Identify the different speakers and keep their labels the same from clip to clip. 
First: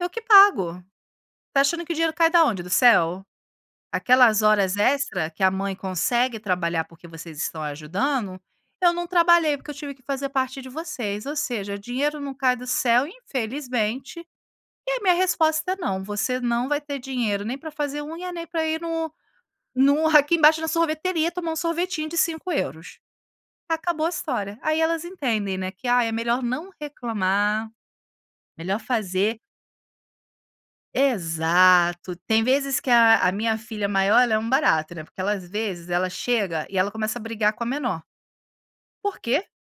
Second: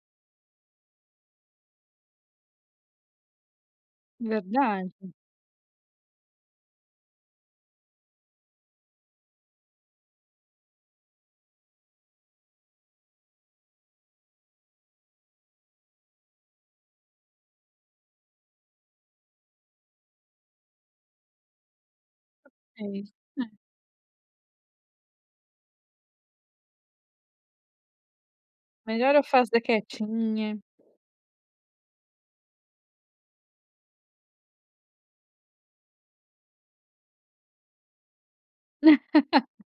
Speaker 1: "Eu que pago. Tá achando que o dinheiro cai da onde, do céu? Aquelas horas
Speaker 2: Verdade.
Speaker 1: extra que a mãe consegue trabalhar, por que vocês estão ajudando? Eu não trabalhei porque eu tive que fazer parte de vocês, ou seja, dinheiro não cai do céu, infelizmente. E a minha resposta é não, você não vai ter dinheiro nem para fazer unha nem para ir no no aqui embaixo, na sorveteria, tomar um sorvetinho de 5 €".
Speaker 2: [unintelligible]
Speaker 1: Acabou a história. Aí elas entendem, né que ai é melhor não reclamar, melhor
Speaker 2: "Melhor eu
Speaker 1: fazer.
Speaker 2: fazer quietinha".
Speaker 1: Exato. Tem vezes que a a minha filha maior, ela é um barato, né. Porque ela às vezes ela chega e ela começa a brigar com a menor. Por quê?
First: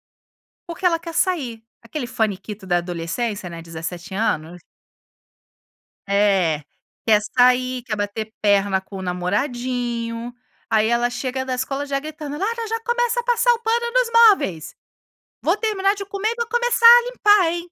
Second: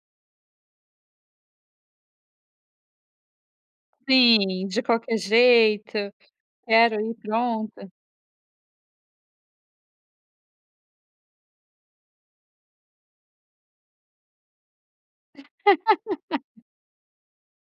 Speaker 1: Porque ela quer sair. Aquele faniquito da adolescência, né, 17 anos.
Speaker 2: Sim. De qualquer jeito.
Speaker 1: É,
Speaker 2: "Quero ir
Speaker 1: quer sair,
Speaker 2: pronta".
Speaker 1: quer bater perna com o namoradinho. Aí ela chega da escola já gritando: "Lara, já começa a passar o pano nos móveis. Vou terminar de comer e vou começar a limpar, hein".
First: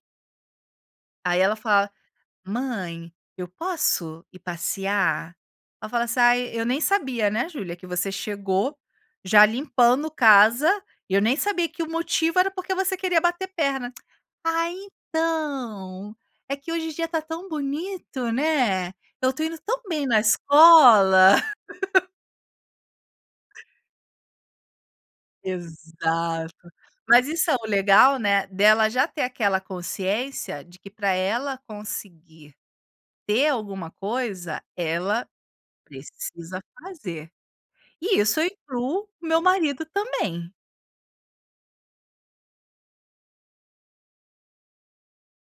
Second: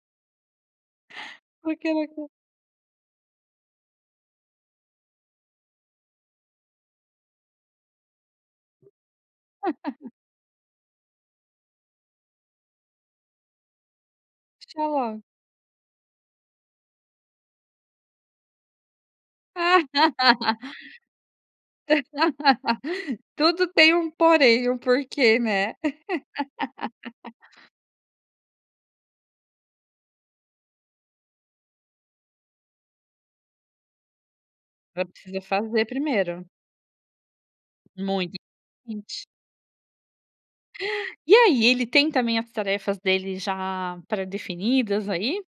Speaker 1: Aí ela
Speaker 2: Porque
Speaker 1: fala:
Speaker 2: ela quer
Speaker 1: "Mãe, eu posso ir passear?" Ai eu falo assim: "Ai, eu nem sabia, né, Julia, que você chegou já limpando casa, e eu nem sabia que o motivo era porque você queria bater perna". "Ah,
Speaker 2: Deixa lá.
Speaker 1: então, é que hoje o dia está tão bonito, né. Eu estou indo tão bem na escola".
Speaker 2: Tudo tem um porém, um porquê, né.
Speaker 1: Exato. Mas isso é o legal, né, dela já ter aquela consciência de que para ela conseguir ter alguma coisa,
Speaker 2: Ela
Speaker 1: ela
Speaker 2: precisa fazer primeiro.
Speaker 1: precisa fazer. E
Speaker 2: Muito
Speaker 1: isso eu incluo
Speaker 2: [unintelligible]
Speaker 1: o meu marido também.
Speaker 2: E aí, ele tem também as tarefas dele já pré-definidas aí?